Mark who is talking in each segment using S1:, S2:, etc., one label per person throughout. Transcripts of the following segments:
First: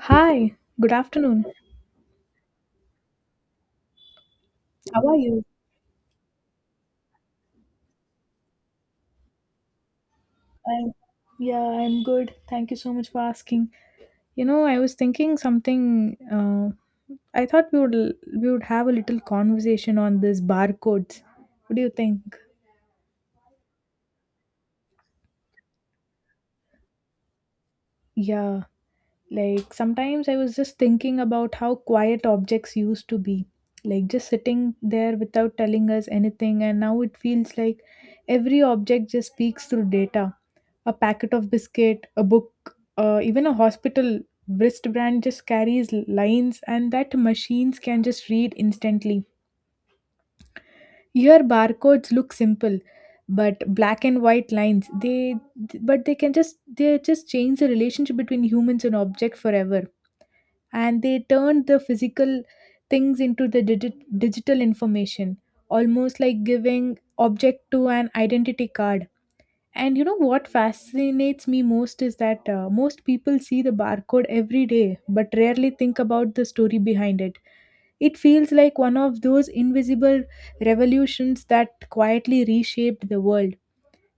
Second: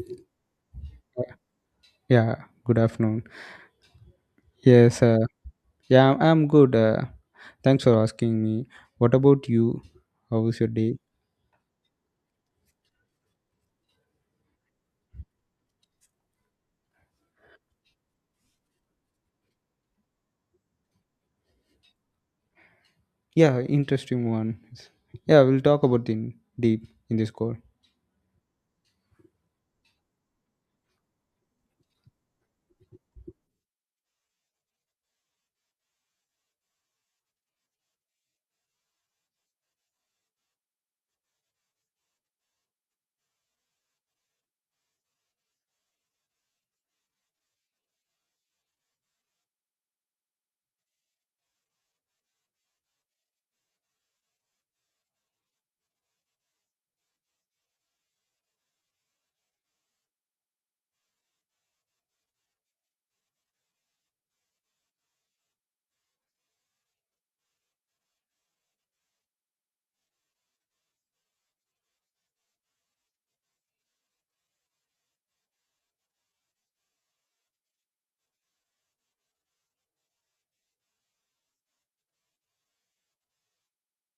S1: Hi, good afternoon.
S2: Yeah, good afternoon. Yes,
S1: How are you?
S2: yeah, I'm good. Thanks for asking me. What about you? How was your
S1: I'm,
S2: day?
S1: yeah, I'm good. Thank you so much for asking. You know, I was thinking something. I thought we would have a little conversation on this barcodes. What do you think?
S2: Yeah, interesting one. Yeah, we'll talk about in deep in this call.
S1: Yeah, like sometimes I was just thinking about how quiet objects used to be, like just sitting there without telling us anything, and now it feels like every object just speaks through data, a packet of biscuit, a book, even a hospital wristband just carries lines, and that machines can just read instantly. Here, barcodes look simple, but black and white lines they but they can just they just change the relationship between humans and object forever, and they turn the physical things into the digital information, almost like giving object to an identity card. And you know what fascinates me most is that most people see the barcode every day but rarely think about the story behind it. It feels like one of those invisible revolutions that quietly reshaped the world.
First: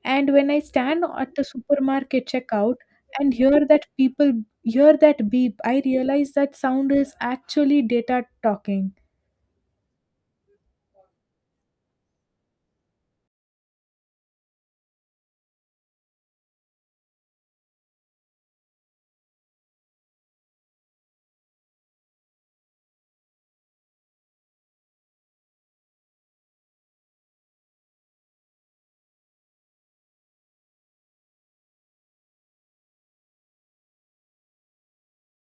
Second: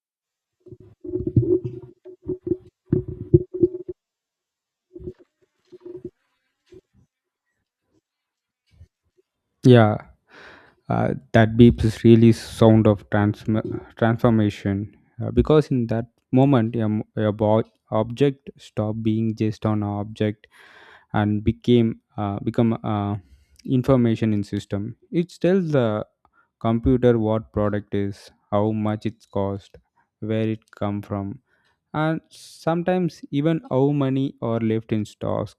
S1: And when I stand at the supermarket checkout and hear that beep, I realize that sound is actually data talking.
S2: Yeah. uh, that beep is really sound of transformation because in that moment your, m- your bo- object stopped being just an object and became become information in system. It tells the computer what product is, how much it's cost, where it come from, and sometimes even how money are left in stocks.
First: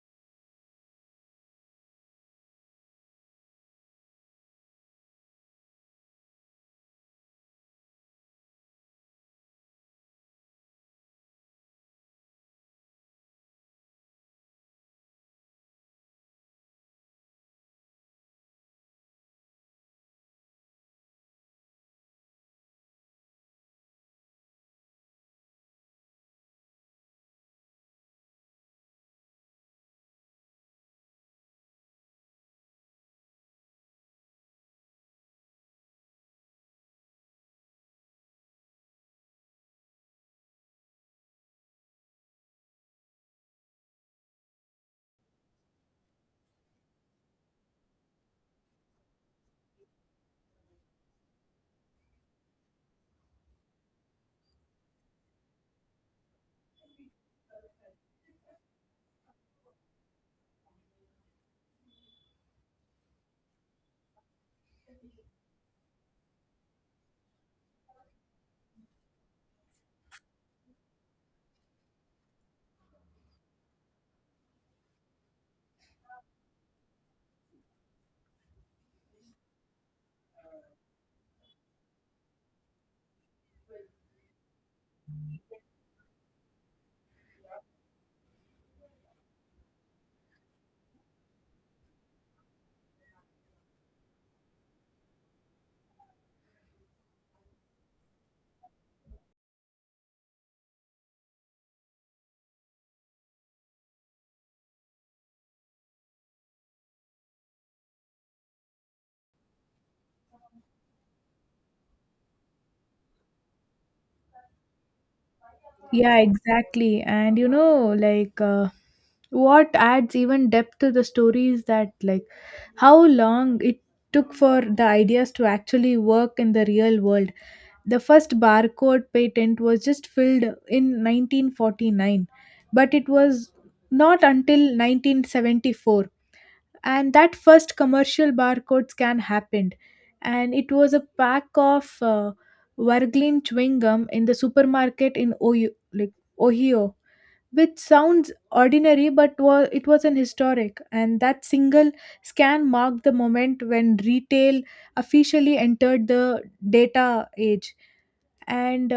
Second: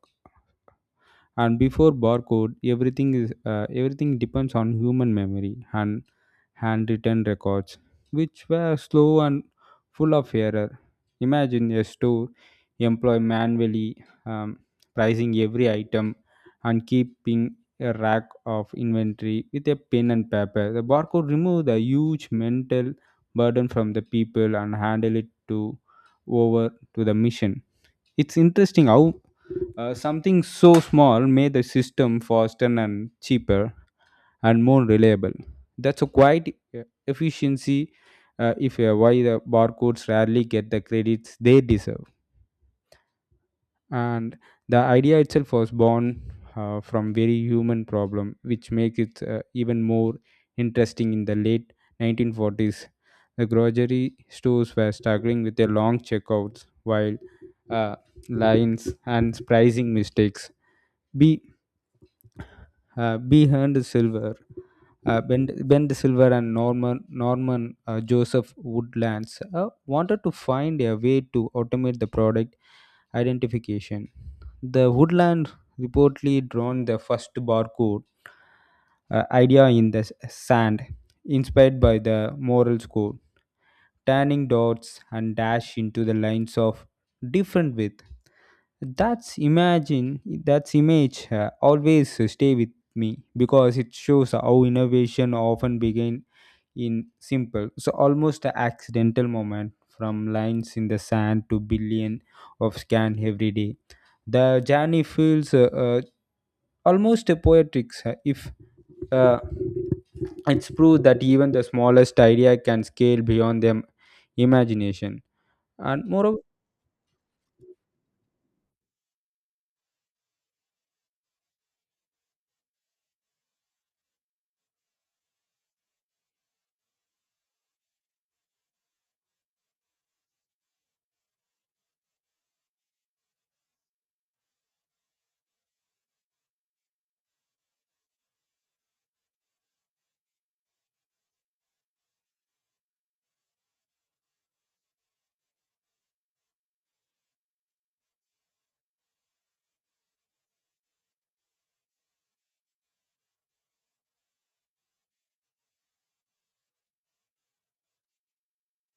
S2: And before barcode everything depends on human memory and handwritten records, which were slow and full of error. Imagine a store employee manually um, pricing every item and keeping a rack of inventory with a pen and paper. The barcode removed the huge mental burden from the people and handed it to over to the mission. It's interesting how something so small made the system faster and cheaper and more reliable. That's a quite efficiency if why the barcodes rarely get the credits they deserve. And the idea itself was born from very human problem, which makes it even more interesting in the late 1940s. The grocery stores were struggling with their long checkouts while uh, lines and pricing mistakes. Be uh, Behind Silver, Ben Bend Silver and Norman Joseph Woodlands wanted to find a way to automate the product identification. The Woodland reportedly drawn the first barcode idea in the sand, inspired by the Morse code, turning dots and dash into the lines of different width. That's image always stay with me because it shows how innovation often begin in simple, so almost a accidental moment, from lines in the sand to billion of scan every day. The journey feels almost a poetic, if uh, it's proved that even the smallest idea can scale beyond them imagination. And
S1: Yeah,
S2: moreover,
S1: exactly. And you know, what adds even depth to the story is that like how long it took for the ideas to actually work in the real world. The first barcode patent was just filled in 1949, but it was not until 1974 and that first commercial barcode scan happened, and it was a pack of Warglin chewing gum in the supermarket in Ohio, like Ohio, which sounds ordinary but was, it was an historic, and that single scan marked the moment when retail officially entered the data age. And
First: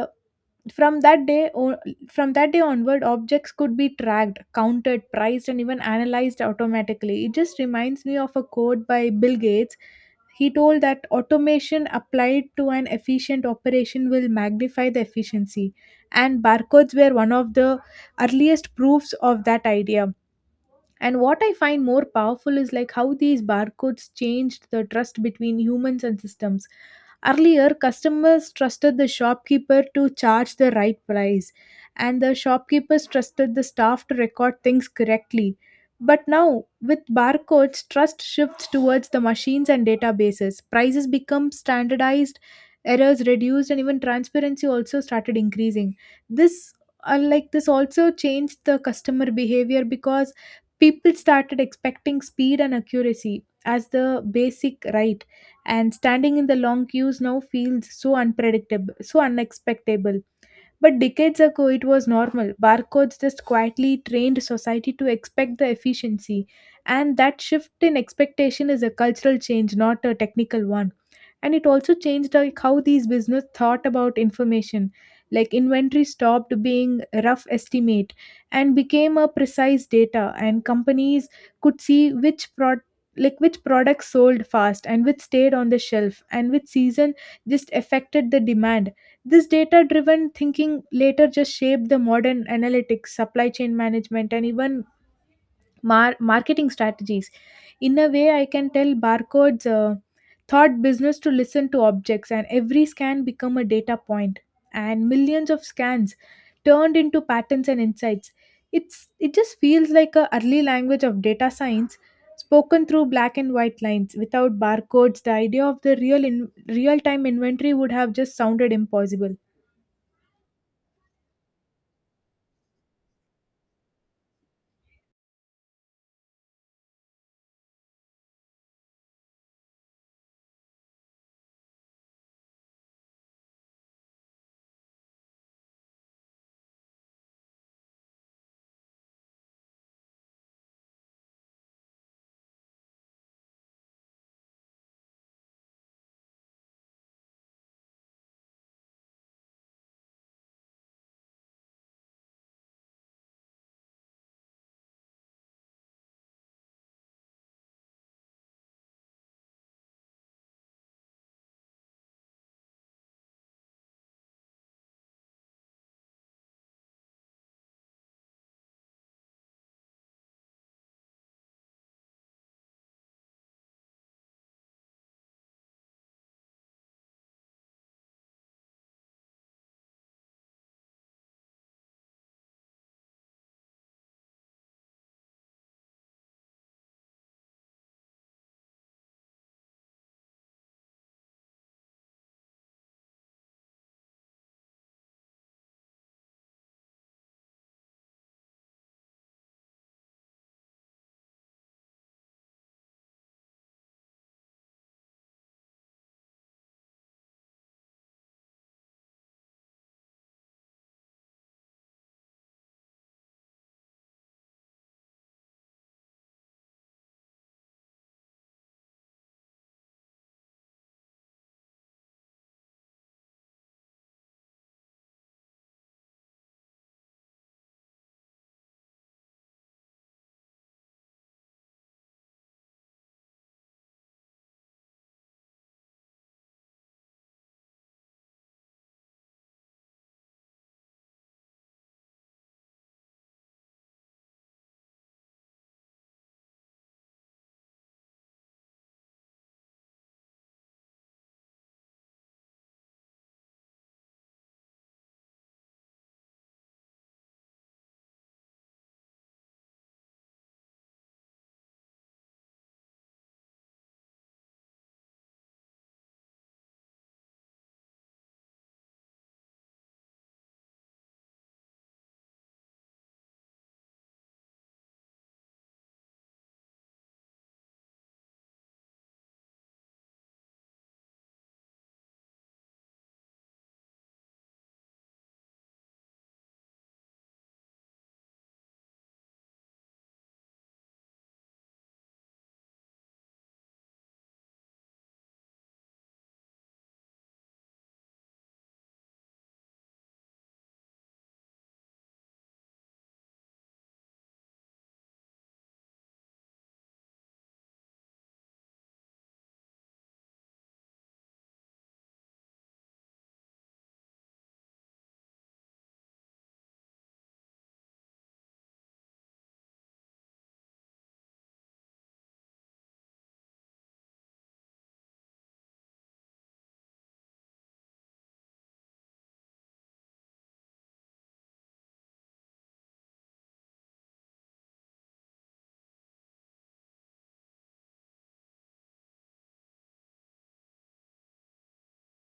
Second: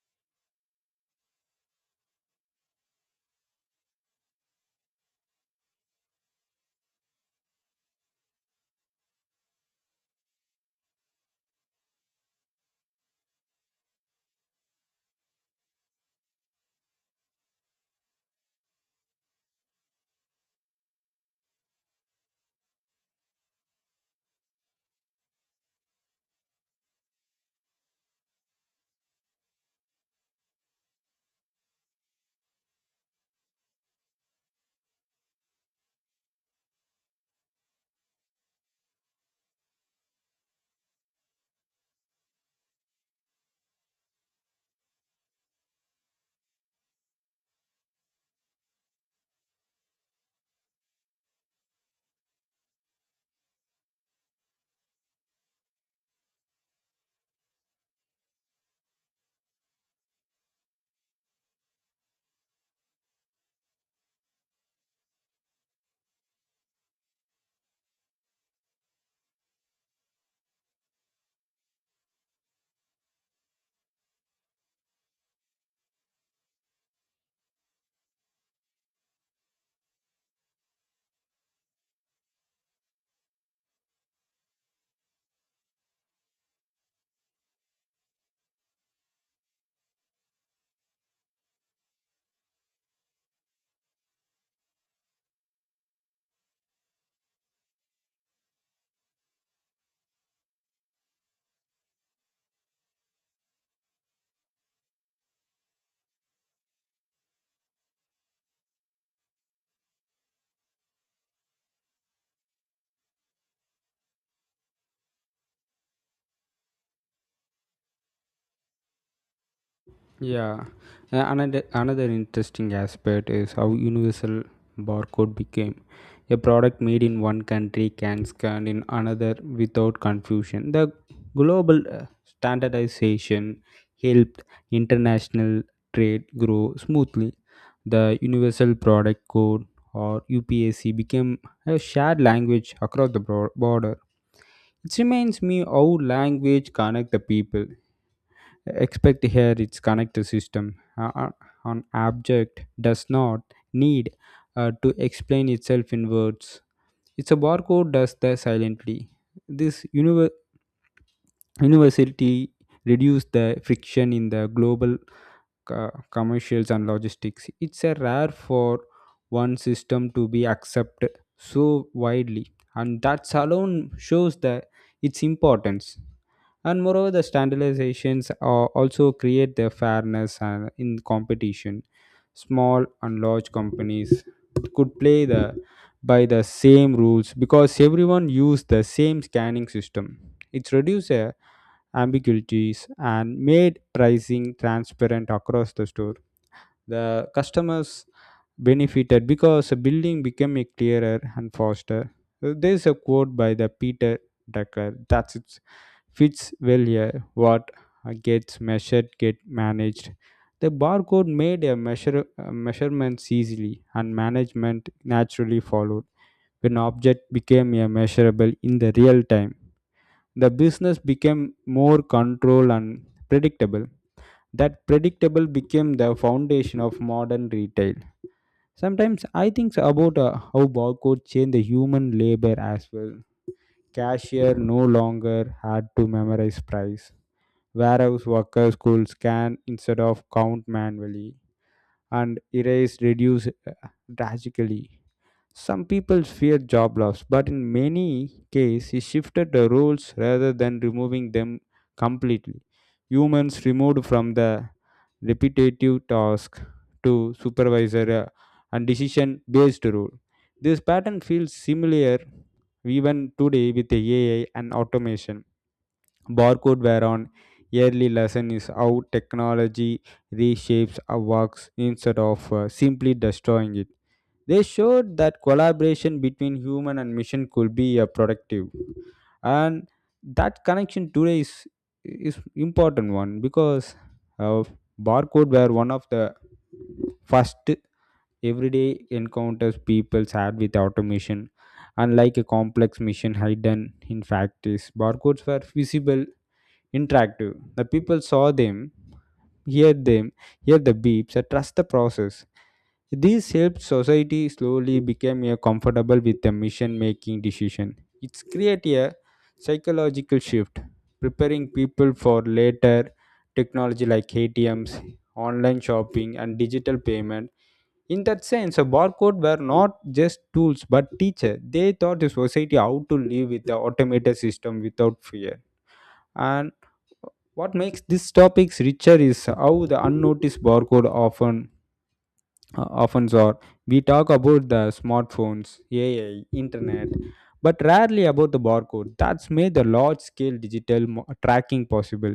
S1: from that day, o- from that day onward, objects could be tracked, counted, priced, and even analyzed automatically. It just reminds me of a quote by Bill Gates. He told that automation applied to an efficient operation will magnify the efficiency, and barcodes were one of the earliest proofs of that idea. And what I find more powerful is like how these barcodes changed the trust between humans and systems. Earlier, customers trusted the shopkeeper to charge the right price, and the shopkeepers trusted the staff to record things correctly. But now, with barcodes, trust shifts towards the machines and databases. Prices become standardized, errors reduced, and even transparency also started increasing. This, this also changed the customer behavior because people started expecting speed and accuracy as the basic right, and standing in the long queues now feels so unpredictable, so unexpectable, but decades ago it was normal. Barcodes just quietly trained society to expect the efficiency, and that shift in expectation is a cultural change, not a technical one. And it also changed like how these business thought about information, like inventory stopped being a rough estimate and became a precise data, and companies could see which products sold fast and which stayed on the shelf and which season just affected the demand. This data driven thinking later just shaped the modern analytics, supply chain management, and even marketing strategies. In a way, I can tell barcodes thought business to listen to objects, and every scan become a data point, and millions of scans turned into patterns and insights. It just feels like a early language of data science spoken through black and white lines. Without barcodes the idea of the real time inventory would have just sounded impossible.
S2: yeah. Another interesting aspect is how universal barcode became. A product made in one country can scan in another without confusion. The global standardization helped international trade grow smoothly. The universal product code or UPAC became a shared language across the border. It reminds me how language connect the people, expect here its connected system. Uh, uh, an object does not need to explain itself in words. It's a barcode does that silently. This universality reduces the friction in the global commercials and logistics. It's a rare for one system to be accepted so widely, and that alone shows the its importance. And moreover, the standardizations are also create the fairness and in competition. Small and large companies could play the by the same rules because everyone use the same scanning system. It's reduce a ambiguities and made pricing transparent across the store. The customers benefited because the building became a clearer and faster. There's a quote by the Peter Drucker that it fits well here. What gets measured get managed. The barcode made a measurements easily, and management naturally followed when object became a measurable in the real time. The business became more controlled and predictable. That predictable became the foundation of modern retail. Sometimes I think about how barcode changed the human labor as well. Cashier no longer had to memorize price. Warehouse workers could scan instead of count manually, and erase reduced drastically. Some people fear job loss, but in many cases, he shifted the roles rather than removing them completely. Humans removed from the repetitive task to supervisor and decision based role. This pattern feels similar even today with AI and automation. Barcode whereon yearly lesson is how technology reshapes our works instead of simply destroying it. They showed that collaboration between human and machine could be productive, and that connection today is important one, because uh, barcode were one of the first everyday encounters people had with automation, unlike a complex machine hidden in factories. Barcodes were visible interactive. The people saw them, hear them, hear the beeps and trust the process. This helped society slowly become a comfortable with the mission making decision. It's create a psychological shift, preparing people for later technology like ATMs, online shopping, and digital payment. In that sense, a barcode were not just tools but teacher. They taught the society how to live with the automated system without fear. And what makes these topics richer is how the unnoticed barcode often are. We talk about the smartphones, AI, internet, but rarely about the barcode that's made the large scale digital tracking possible.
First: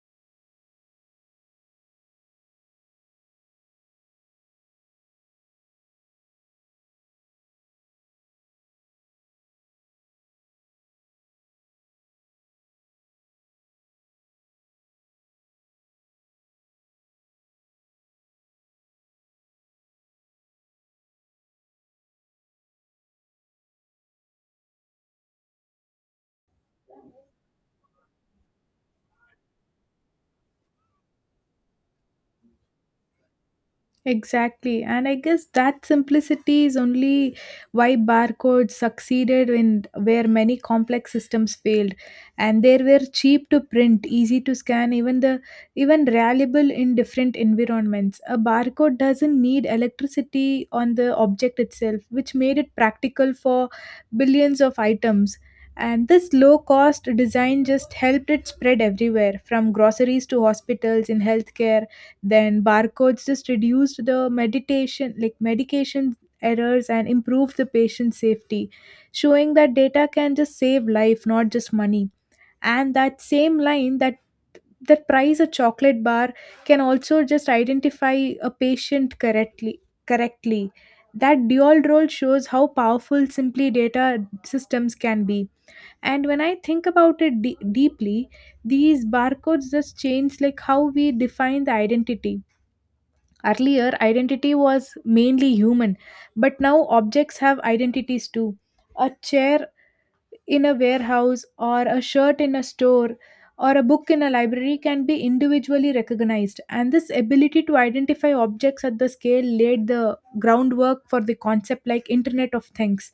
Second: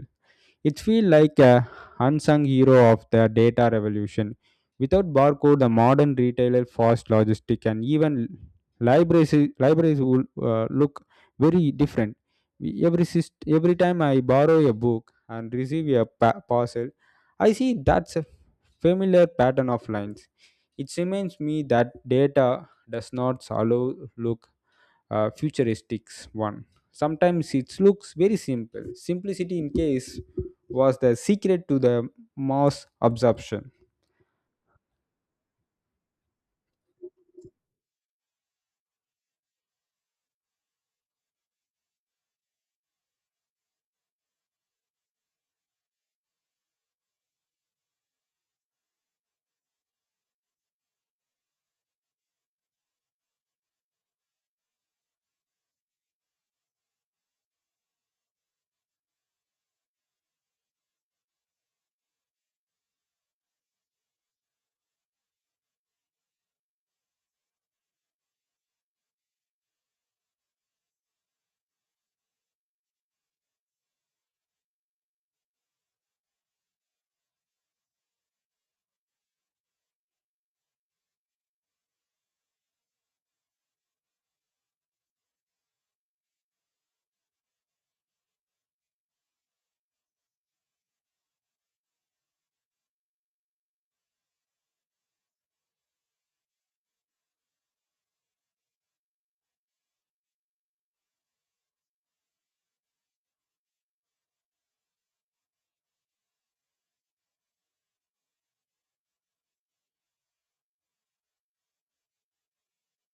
S2: It feels like a unsung hero of the data revolution. Without barcode, the modern retailer, fast logistic, and even libraries libraries would look very different. Every time I borrow a book and receive a parcel, I see that's a familiar pattern of lines. It reminds me that data does not allow look futuristic one. Sometimes it looks very simple. Simplicity, in case, was the secret to the mass absorption.
S1: Exactly. And I guess that simplicity is only why barcodes succeeded in where many complex systems failed. And they were cheap to print, easy to scan, even reliable in different environments. A barcode doesn't need electricity on the object itself, which made it practical for billions of items. And this low cost design just helped it spread everywhere, from groceries to hospitals. In healthcare then barcodes just reduced the meditation like medication errors and improved the patient safety, showing that data can just save life, not just money. And that same line that price a chocolate bar can also just identify a patient correctly. That dual role shows how powerful simply data systems can be. And when I think about it deeply, these barcodes just change like how we define the identity. Earlier, identity was mainly human, but now objects have identities too. A chair in a warehouse, or a shirt in a store, or a book in a library can be individually recognized, and this ability to identify objects at the scale laid the groundwork for the concept like Internet of Things.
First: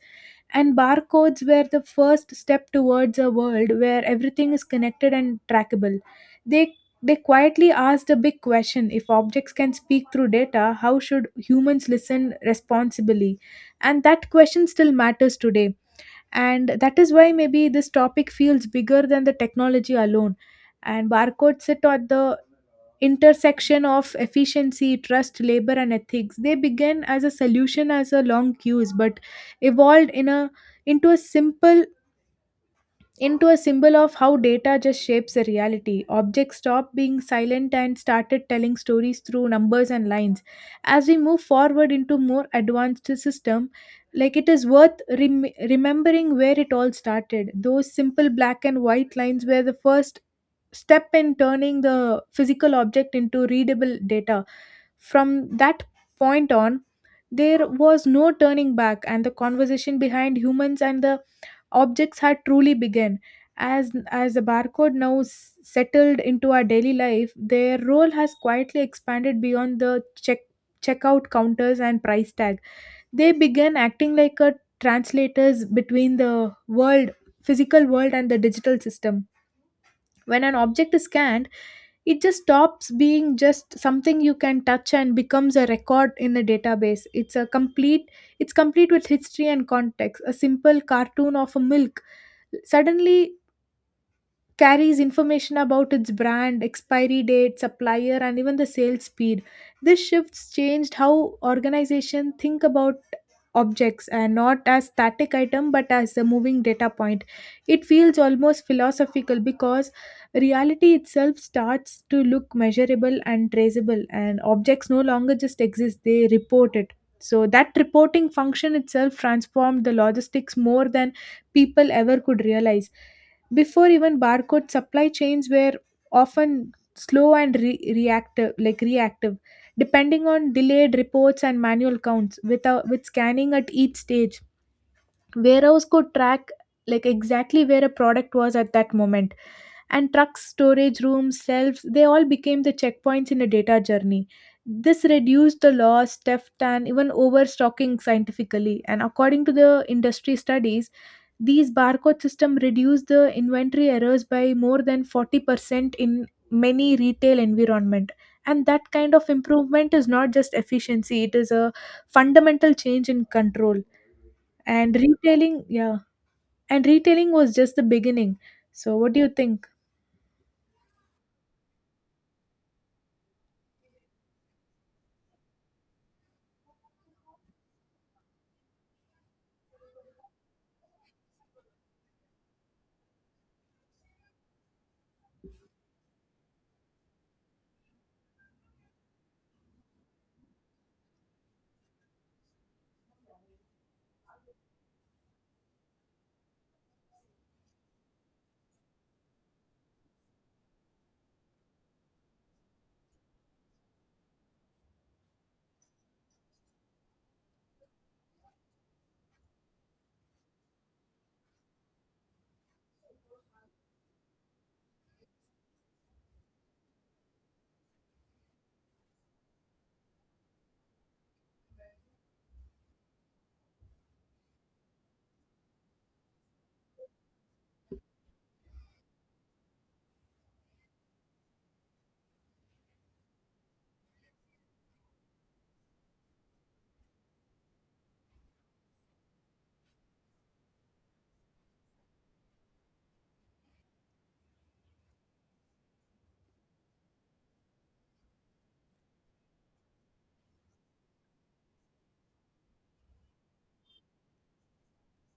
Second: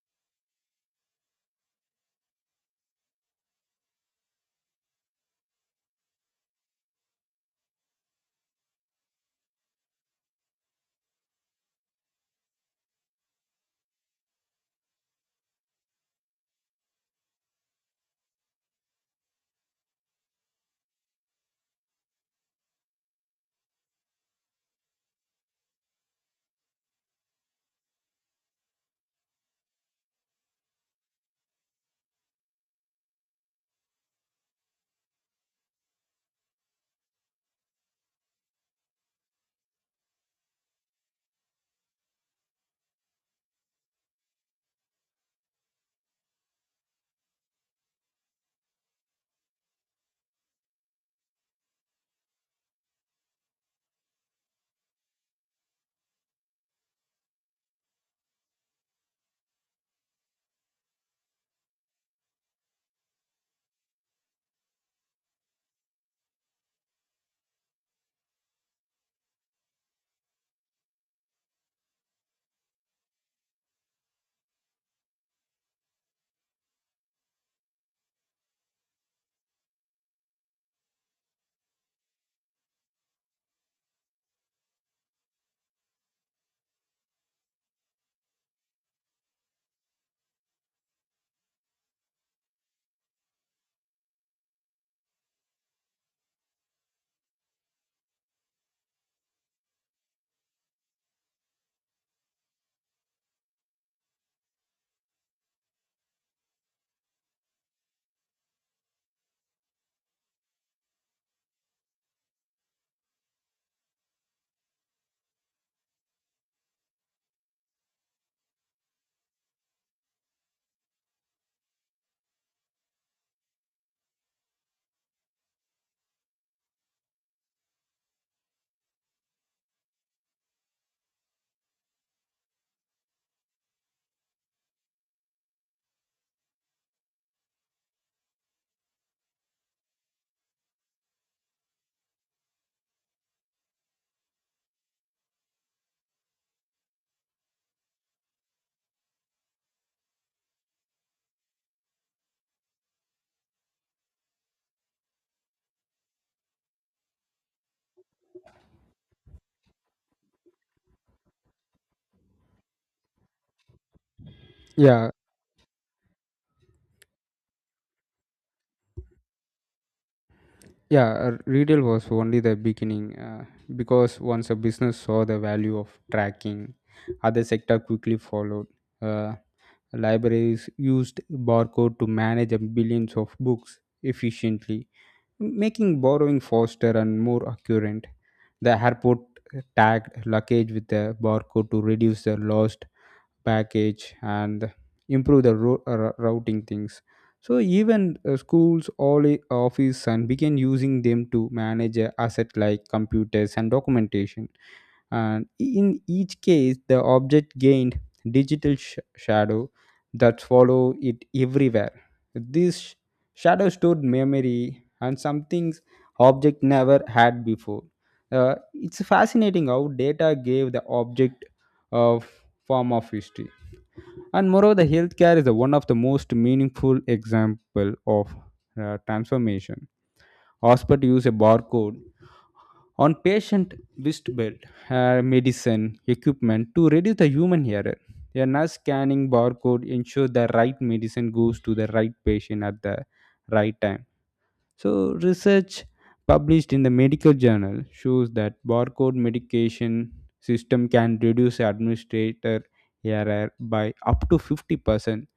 S1: And barcodes were the first step towards a world where everything is connected and trackable. They they quietly asked a big question: if objects can speak through data, how should humans listen responsibly? And that question still matters today. And that is why maybe this topic feels bigger than the technology alone. And barcodes sit at the intersection of efficiency, trust, labor, and ethics. They began as a solution as a long queues, but evolved in a into a simple into a symbol of how data just shapes the reality. Objects stopped being silent and started telling stories through numbers and lines. As we move forward into more advanced system, like it is worth remembering where it all started. Those simple black and white lines were the first step in turning the physical object into readable data. From that point on, there was no turning back, and the conversation behind humans and the objects had truly begun. As the barcode now settled into our daily life, their role has quietly expanded beyond the checkout counters and price tag. They began acting like a translators between the physical world and the digital system. When an object is scanned, it just stops being just something you can touch and becomes a record in a database. It's complete with history and context. A simple cartoon of a milk suddenly carries information about its brand, expiry date, supplier, and even the sales speed. This shifts changed how organizations think about objects, and not as static item but as a moving data point. It feels almost philosophical because reality itself starts to look measurable and traceable, and objects no longer just exist, they report it. So that reporting function itself transformed the logistics more than people ever could realize. Before even barcode, supply chains were often slow and reactive, depending on delayed reports and manual counts. With, a, with scanning at each stage, warehouse could track like exactly where a product was at that moment, and trucks, storage rooms, shelves, they all became the checkpoints in a data journey. This reduced the loss, theft, and even overstocking scientifically. And according to the industry studies, these barcode system reduce the inventory errors by more than 40% in many retail environment. And that kind of improvement is not just efficiency, it is a fundamental change in control. And
S2: Yeah,
S1: retailing, yeah, and retailing was just the beginning. So what do you think?
S2: yeah, retail was only the beginning, because once a business saw the value of tracking, other sector quickly followed. Uh, Libraries used barcode to manage a billions of books efficiently, making borrowing faster and more accurate. The airport tagged luggage with the barcode to reduce the lost package and improve the routing things. So even schools, office, and began using them to manage asset like computers and documentation. And in each case the object gained digital shadow that follow it everywhere. This shadow stored memory and some things object never had before. Uh, it's fascinating how data gave the object a form of history. And moreover, the healthcare is the one of the most meaningful example of transformation. Hospital use a barcode on patient wristband, medicine equipment, to reduce the human error. A nurse scanning barcode ensure the right medicine goes to the right patient at the right time. So research published in the medical journal shows that barcode medication system can reduce administrator error by up to 50%.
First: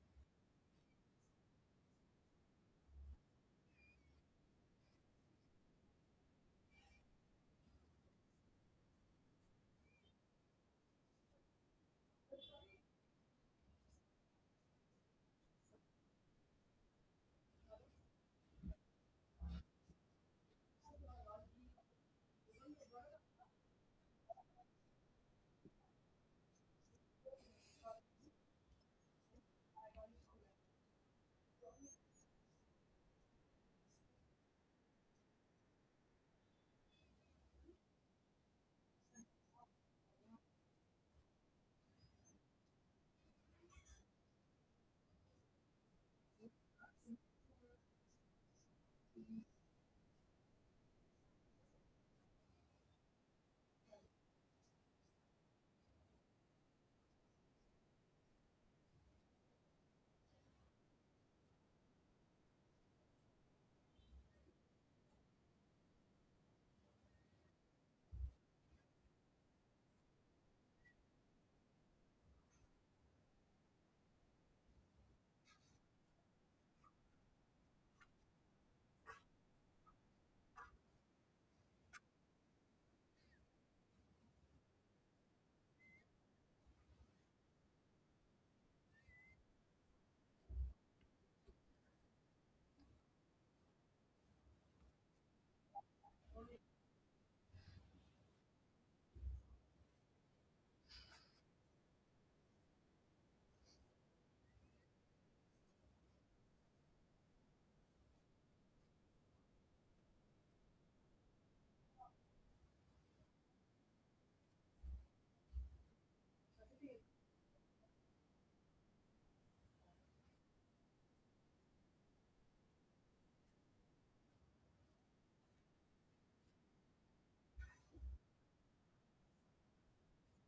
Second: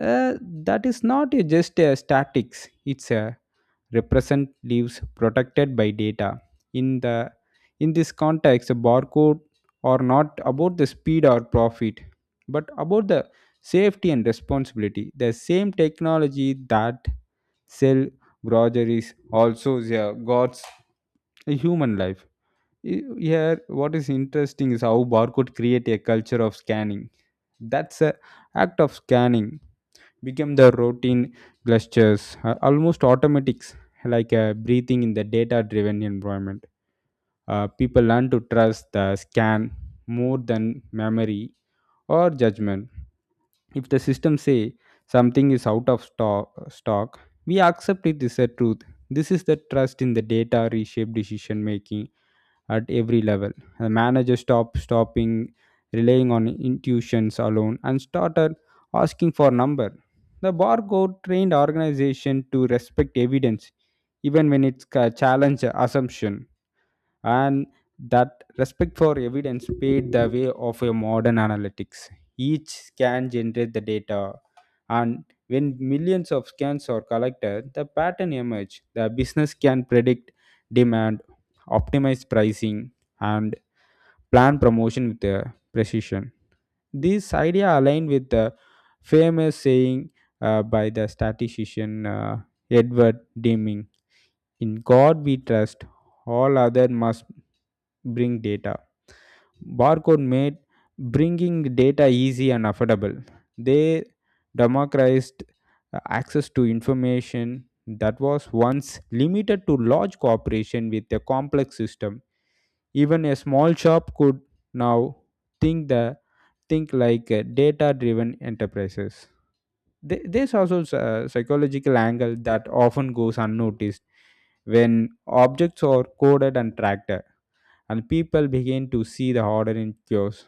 S2: Uh, that is not just a statics; it's a represent leaves protected by data. In the in this context, a barcode are not about the speed or profit, but about the safety and responsibility. The same technology that sell groceries also, yeah, guards a human life. Here, what is interesting is how barcode create a culture of scanning. That's a act of scanning become the routine gestures, almost automatics, like breathing in the data-driven environment. People learn to trust the scan more than memory or judgment. If the system say something is out of stock, we accept it is a truth. This is the trust in the data reshape decision making at every level. The manager stopped stopping relying on intuitions alone and started asking for number. The barcode trained organization to respect evidence even when it's challenge assumption. And that respect for evidence paved the way of a modern analytics. Each scan generates the data, and when millions of scans are collected, the pattern emerge. The business can predict demand, optimize pricing, and plan promotion with the precision. This idea aligned with the famous saying by the statistician Edward Deming: "In God we trust; all other must bring data." Barcode made bringing data easy and affordable. They democratized access to information that was once limited to large corporation with a complex system. Even a small shop could now think the think like data driven enterprises. There's also a psychological angle that often goes unnoticed when objects are coded and tracked, and people begin to see the order in chaos.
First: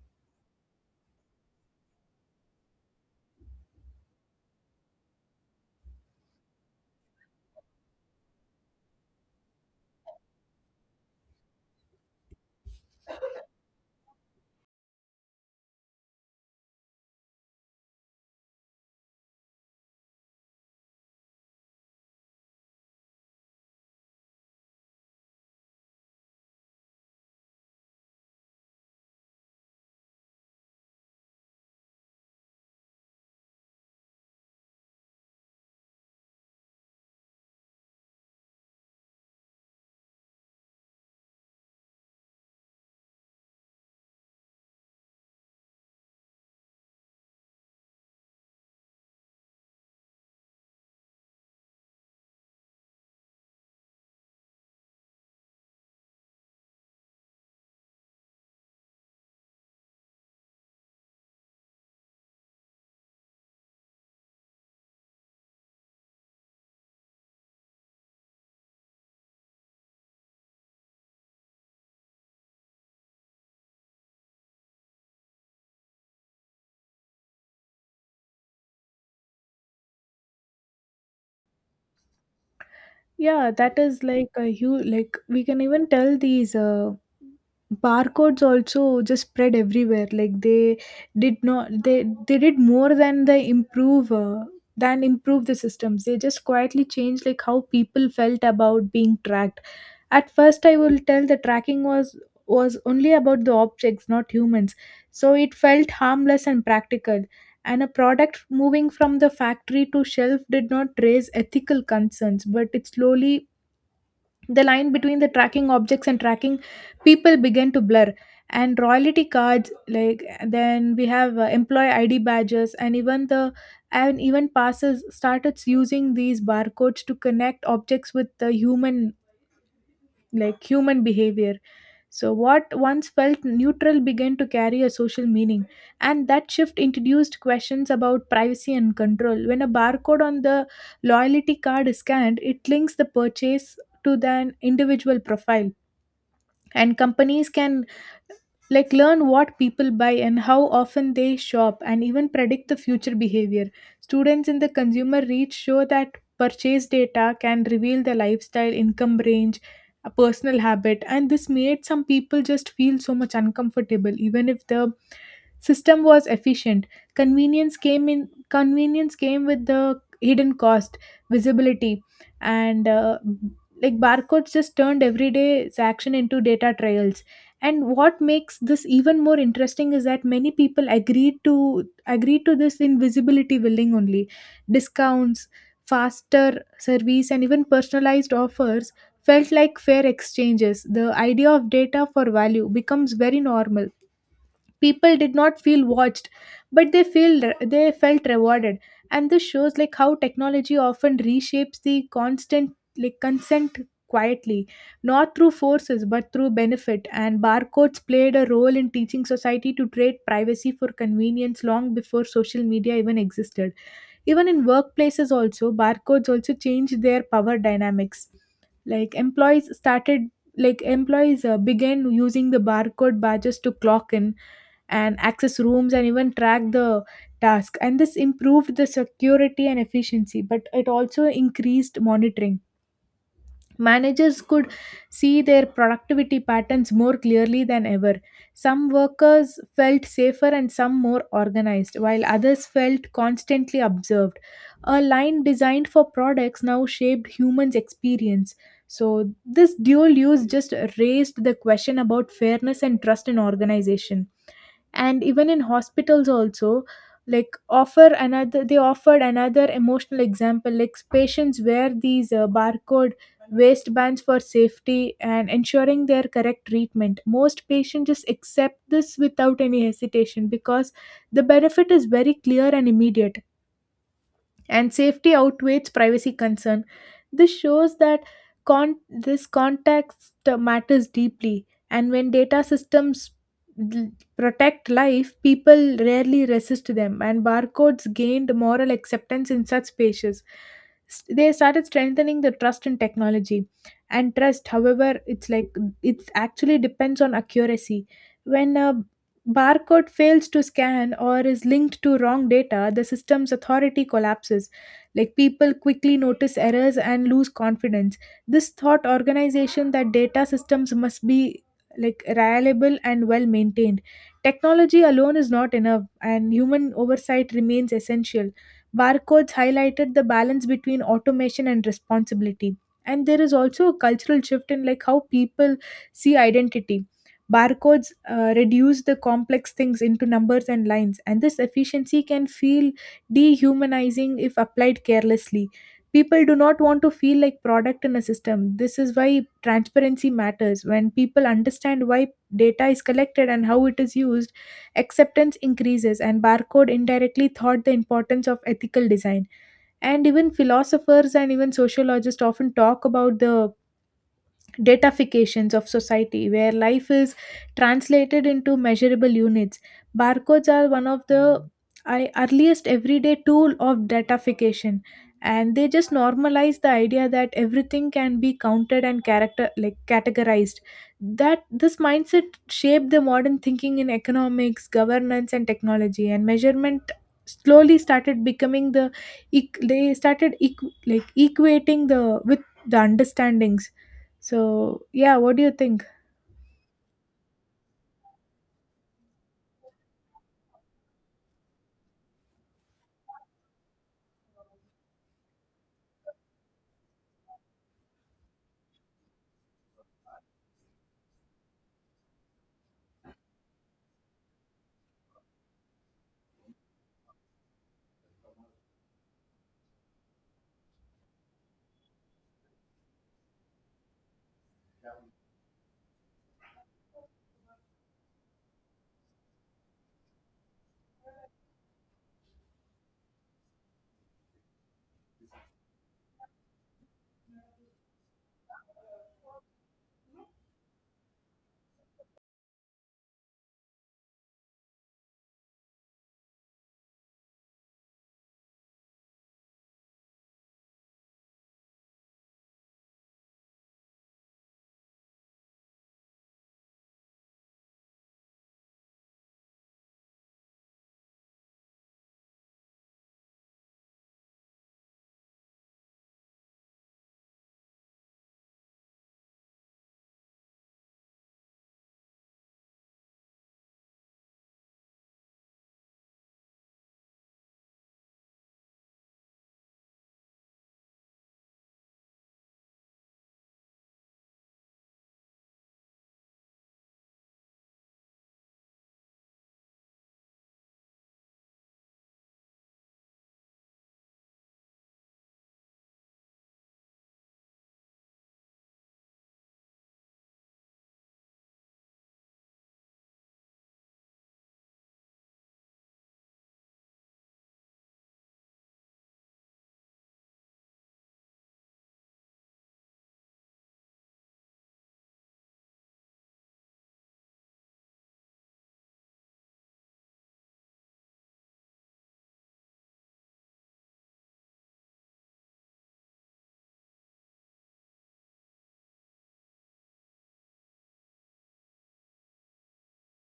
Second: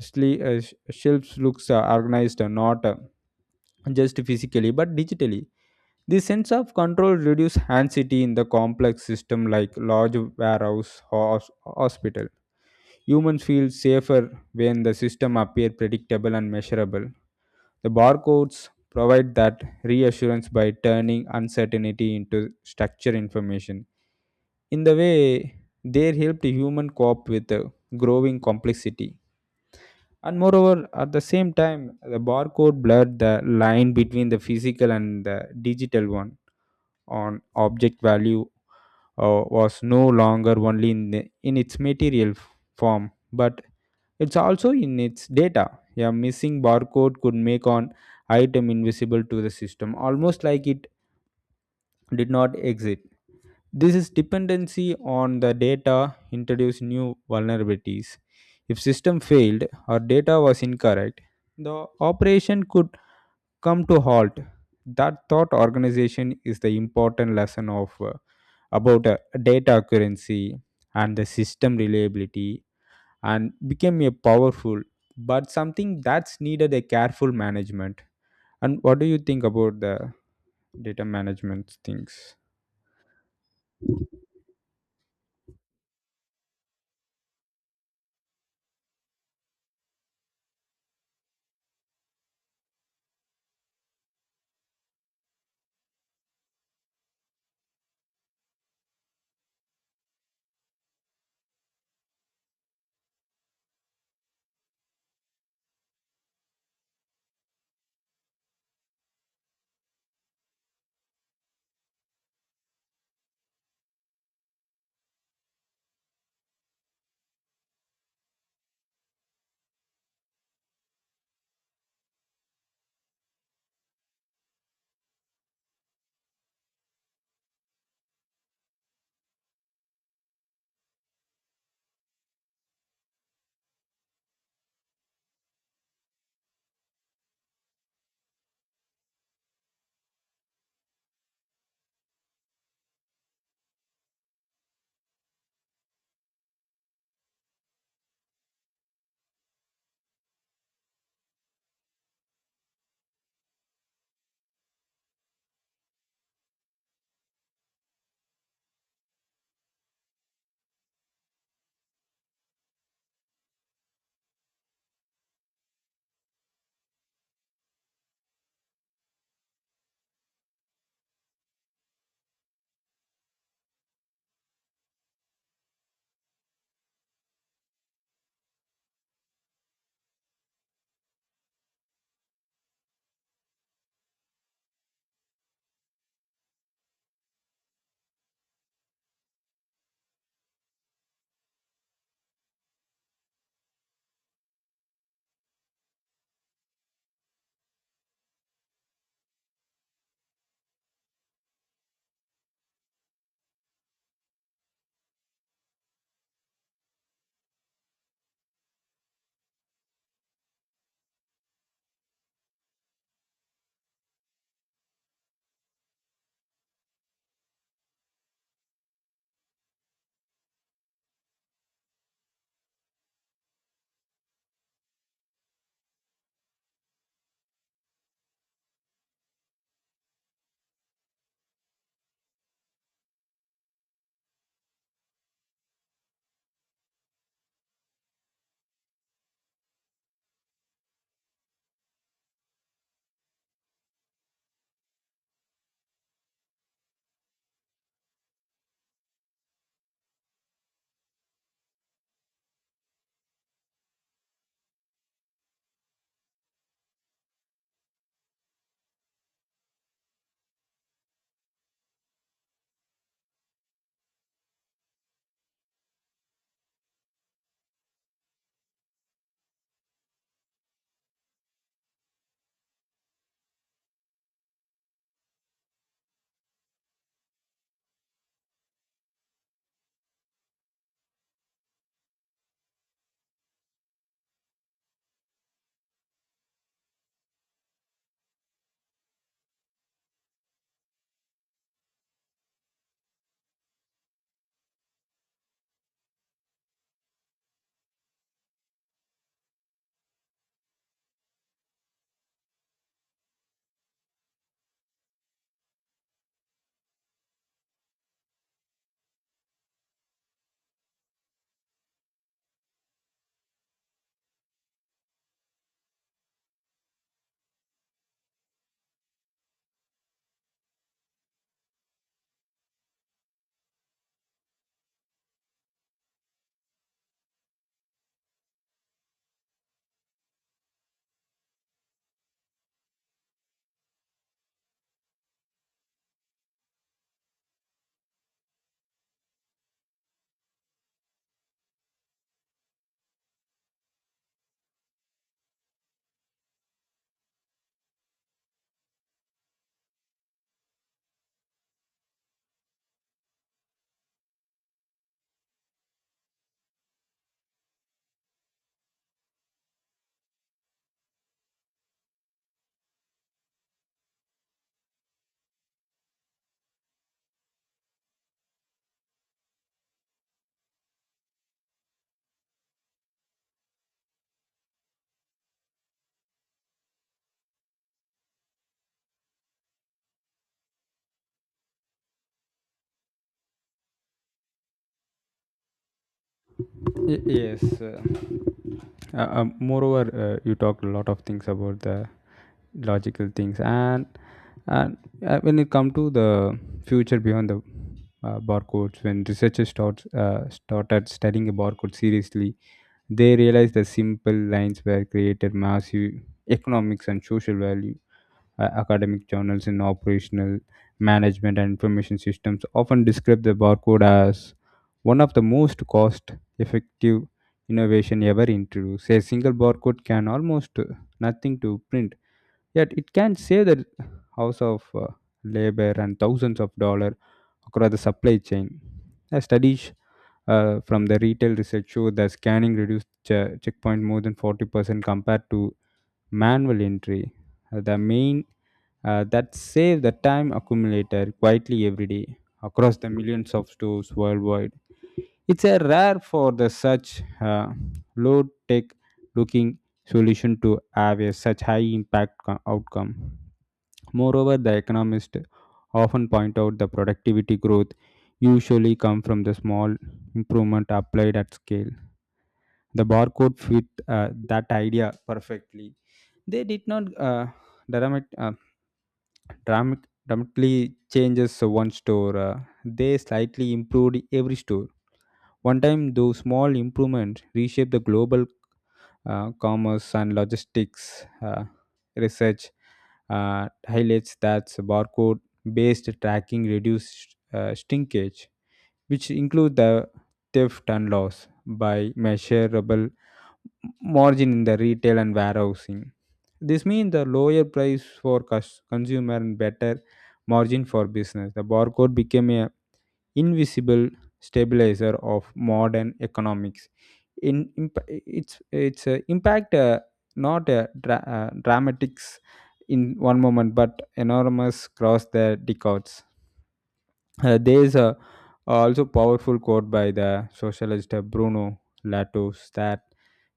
S2: Shelves looks organized, not just physically but digitally. This sense of control reduces anxiety in the complex system like large warehouse or hospital. Humans feel safer when the system appear predictable and measurable. The barcodes provide that reassurance by turning uncertainty into structure information. In the way, they helped human cope with the growing complexity. And moreover, at the same time, the barcode blurred the line between the physical and the digital one. On object value was no longer only in its material form, but it's also in its data. A missing barcode could make an item invisible to the system, almost like it did not exist. This is dependency on the data introduced new vulnerabilities. If system failed or data was incorrect, the operation could come to halt. That thought organization is the important lesson of about data accuracy and the system reliability, and became a powerful but something that's needed a careful management. And what do you think about the data management things?
S1: Yeah, that is like a huge, like we can even tell these barcodes also just spread everywhere. Like they did not, they did more than they improve than improve the systems. They just quietly changed like how people felt about being tracked. At first, I will tell the tracking was only about the objects, not humans. So it felt harmless and practical, and a product moving from the factory to shelf did not raise ethical concerns, but it slowly, the line between the tracking objects and tracking people began to blur. And royalty cards, like then we have employee id badges and even the and even passes started using these barcodes to connect objects with the human, like human behavior. So, what once felt neutral began to carry a social meaning, and that shift introduced questions about privacy and control. When a barcode on the loyalty card is scanned, it links the purchase to the individual profile, and companies can like learn what people buy and how often they shop and even predict the future behavior students in the consumer reach show that purchase data can reveal the lifestyle income range a personal habit, and this made some people just feel so much uncomfortable even if the system was efficient. Convenience came with the hidden cost, visibility. And Like barcodes just turned everyday's action into data trials, and what makes this even more interesting is that many people agreed to this invisibility billing only discounts, faster service, and even personalized offers felt like fair exchanges. The idea of data for value becomes very normal. People did not feel watched, but they felt rewarded, and this shows like how technology often reshapes the constant, like consent, quietly, not through forces but through benefit. And barcodes played a role in teaching society to trade privacy for convenience long before social media even existed. Even in workplaces also, barcodes also changed their power dynamics. like employees started like employees began using the barcode badges to clock in and access rooms and even track the task, and this improved the security and efficiency, but it also increased monitoring. Managers could see their productivity patterns more clearly than ever. Some workers felt safer and some more organized, while others felt constantly observed. A line designed for products now shaped humans experience, so this dual use just raised the question about fairness and trust in organization. And even in hospitals also, like offer another they offered another emotional example. Like patients wear these barcode waistbands for safety and ensuring their correct treatment. Most patients just accept this without any hesitation because the benefit is very clear and immediate, and safety outweighs privacy concern. This shows that this context matters deeply, and when data systems l- protect life, people rarely resist them, and barcodes gained moral acceptance in such spaces. They started strengthening the trust in technology, and trust, however, it's like it actually depends on accuracy. When a barcode fails to scan or is linked to wrong data, the system's authority collapses. Like people quickly notice errors and lose confidence. This thought organization that data systems must be like reliable and well maintained. Technology alone is not enough, and human oversight remains essential. Barcodes highlighted the balance between automation and responsibility. And there is also a cultural shift in like how people see identity. Barcodes reduce the complex things into numbers and lines, and this efficiency can feel dehumanizing if applied carelessly. People do not want to feel like product in a system. This is why transparency matters. When people understand why data is collected and how it is used, acceptance increases, and barcode indirectly thought the importance of ethical design. And even philosophers and even sociologists often talk about the datafications of society where life is translated into measurable units. Barcodes are one of the earliest everyday tool of datafication, and they just normalize the idea that everything can be counted and character like categorized. That this mindset shaped the modern thinking in economics governance and technology, and measurement slowly started becoming the like equating the with the understandings. So, yeah, what do you think?
S2: Yes. Moreover, you talked a lot of things about the logical things, and when it come to the future beyond the barcodes, when researchers started studying a barcode seriously, they realized the simple lines were created massive economics and social value. Academic journals in operational management and information systems often describe the barcode as one of the most cost effective innovation ever introduced. A single barcode can almost nothing to print, yet it can save the house of labor and thousands of dollars across the supply chain. A studies from the retail research show that scanning reduced checkpoint more than 40% compared to manual entry. The main that save the time accumulator quietly every day across the millions of stores worldwide. It's a rare for the such low tech looking solution to have a such high impact outcome. Moreover, the economists often point out the productivity growth usually come from the small improvement applied at scale. The barcode fit that idea perfectly. They did not dramatic, uh, dramatically changes one store. They slightly improved every store. One time, those small improvements reshaped the global commerce and logistics uh, research. Highlights that barcode-based tracking reduced shrinkage, which include the theft and loss by measurable margin in the retail and warehousing. This means the lower price for consumer and better margin for business. The barcode became a invisible stabilizer of modern economics. In, imp- its impact not a dramatics in one moment, but enormous across the decades. There is a also powerful quote by the socialist Bruno Latour that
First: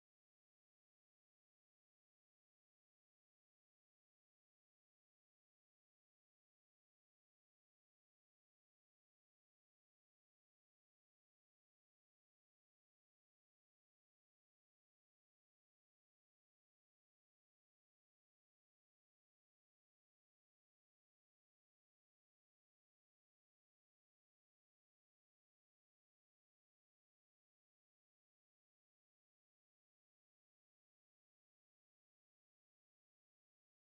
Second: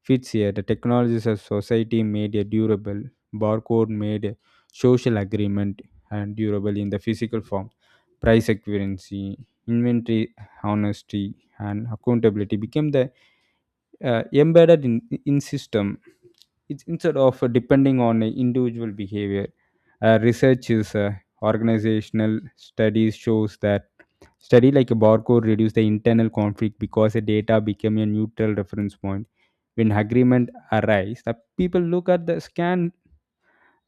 S2: fits here. The technologies of society made a durable, barcode made a social agreement and durable in the physical form. Price accuracy, inventory honesty, and accountability became the embedded in system. It's instead of depending on individual behavior. Research is organizational studies shows that study like a barcode reduced the internal conflict because the data became a neutral reference point. When agreement arise, the people look at the scan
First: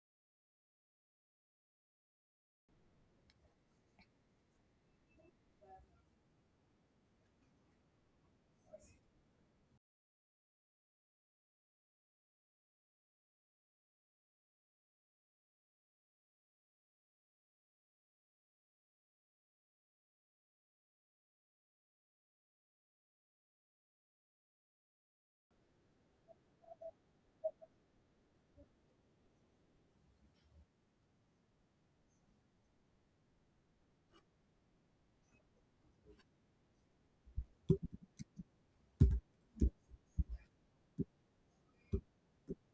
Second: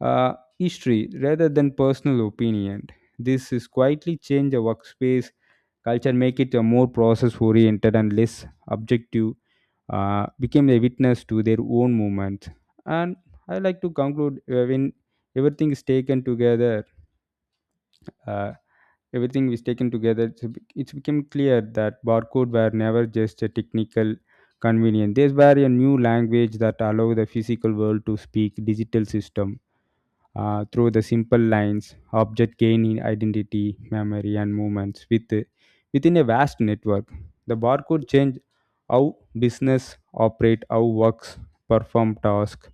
S2: uh, history rather than personal opinion. This is quietly change the workspace culture, make it a more process oriented and less objective. Became a witness to their own movement. And I like to conclude when everything is taken together. Uh, Everything was taken together. It's become clear that barcode were never just a technical convenience. These were a new language that allow the physical world to speak digital system through the simple lines. Object gain in identity memory and movements within a vast network. The barcode changed how business operate, how works perform tasks,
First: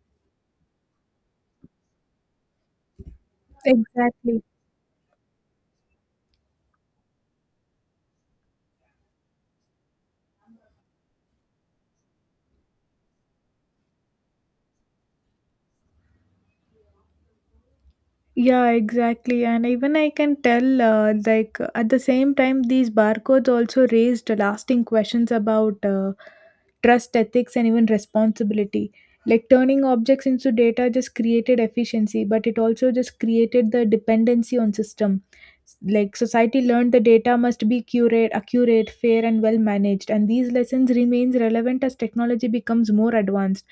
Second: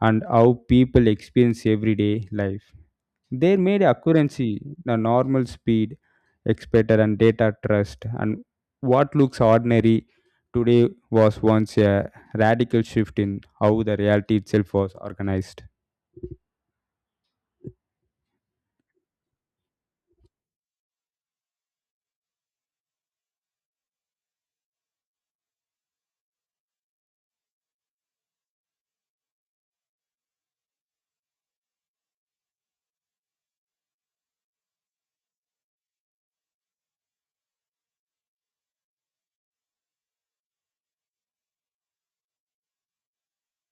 S2: and how people experience everyday life. They made
S1: Exactly.
S2: accuracy the normal speed expected and data trust, and what looks ordinary today was once a radical shift in how the reality itself was organized.
S1: Yeah, exactly. And even I can tell, like, at the same time, these barcodes also raised lasting questions about trust, ethics, and even responsibility. Like, turning objects into data just created efficiency, but it also just created the dependency on system. Like, society learned the data must be curate, accurate, fair, and well managed. And these lessons remains relevant as technology becomes more advanced,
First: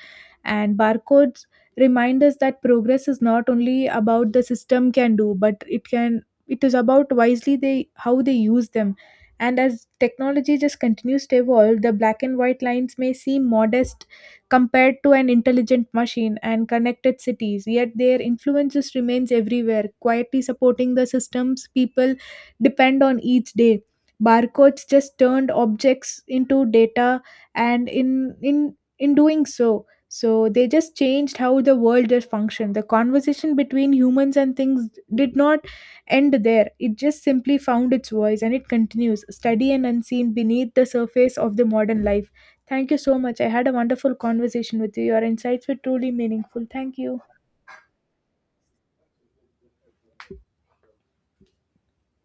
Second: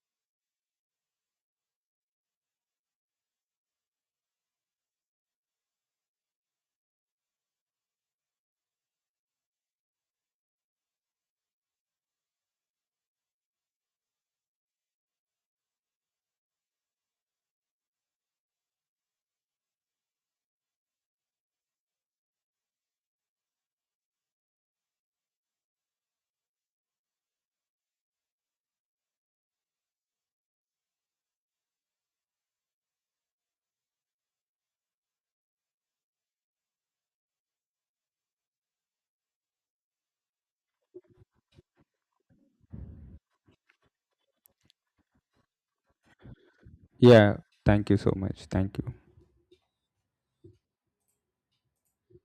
S1: and barcodes remind us that progress is not only about the system can do, but it is about wisely they how they use them. And as technology just continues to evolve, the black and white lines may seem modest compared to an intelligent machine and connected cities, yet their influence just remains everywhere, quietly supporting the systems people depend on each day. Barcodes just turned objects into data, and in doing so, they just changed how the world did function. The conversation between humans and things did not end there. It just simply found its voice, and it continues, steady and unseen beneath the surface of the modern life. Thank you so much. I had a wonderful conversation with you. Your insights were truly meaningful. Thank you.
S2: Yeah, thank you so much. Thank you.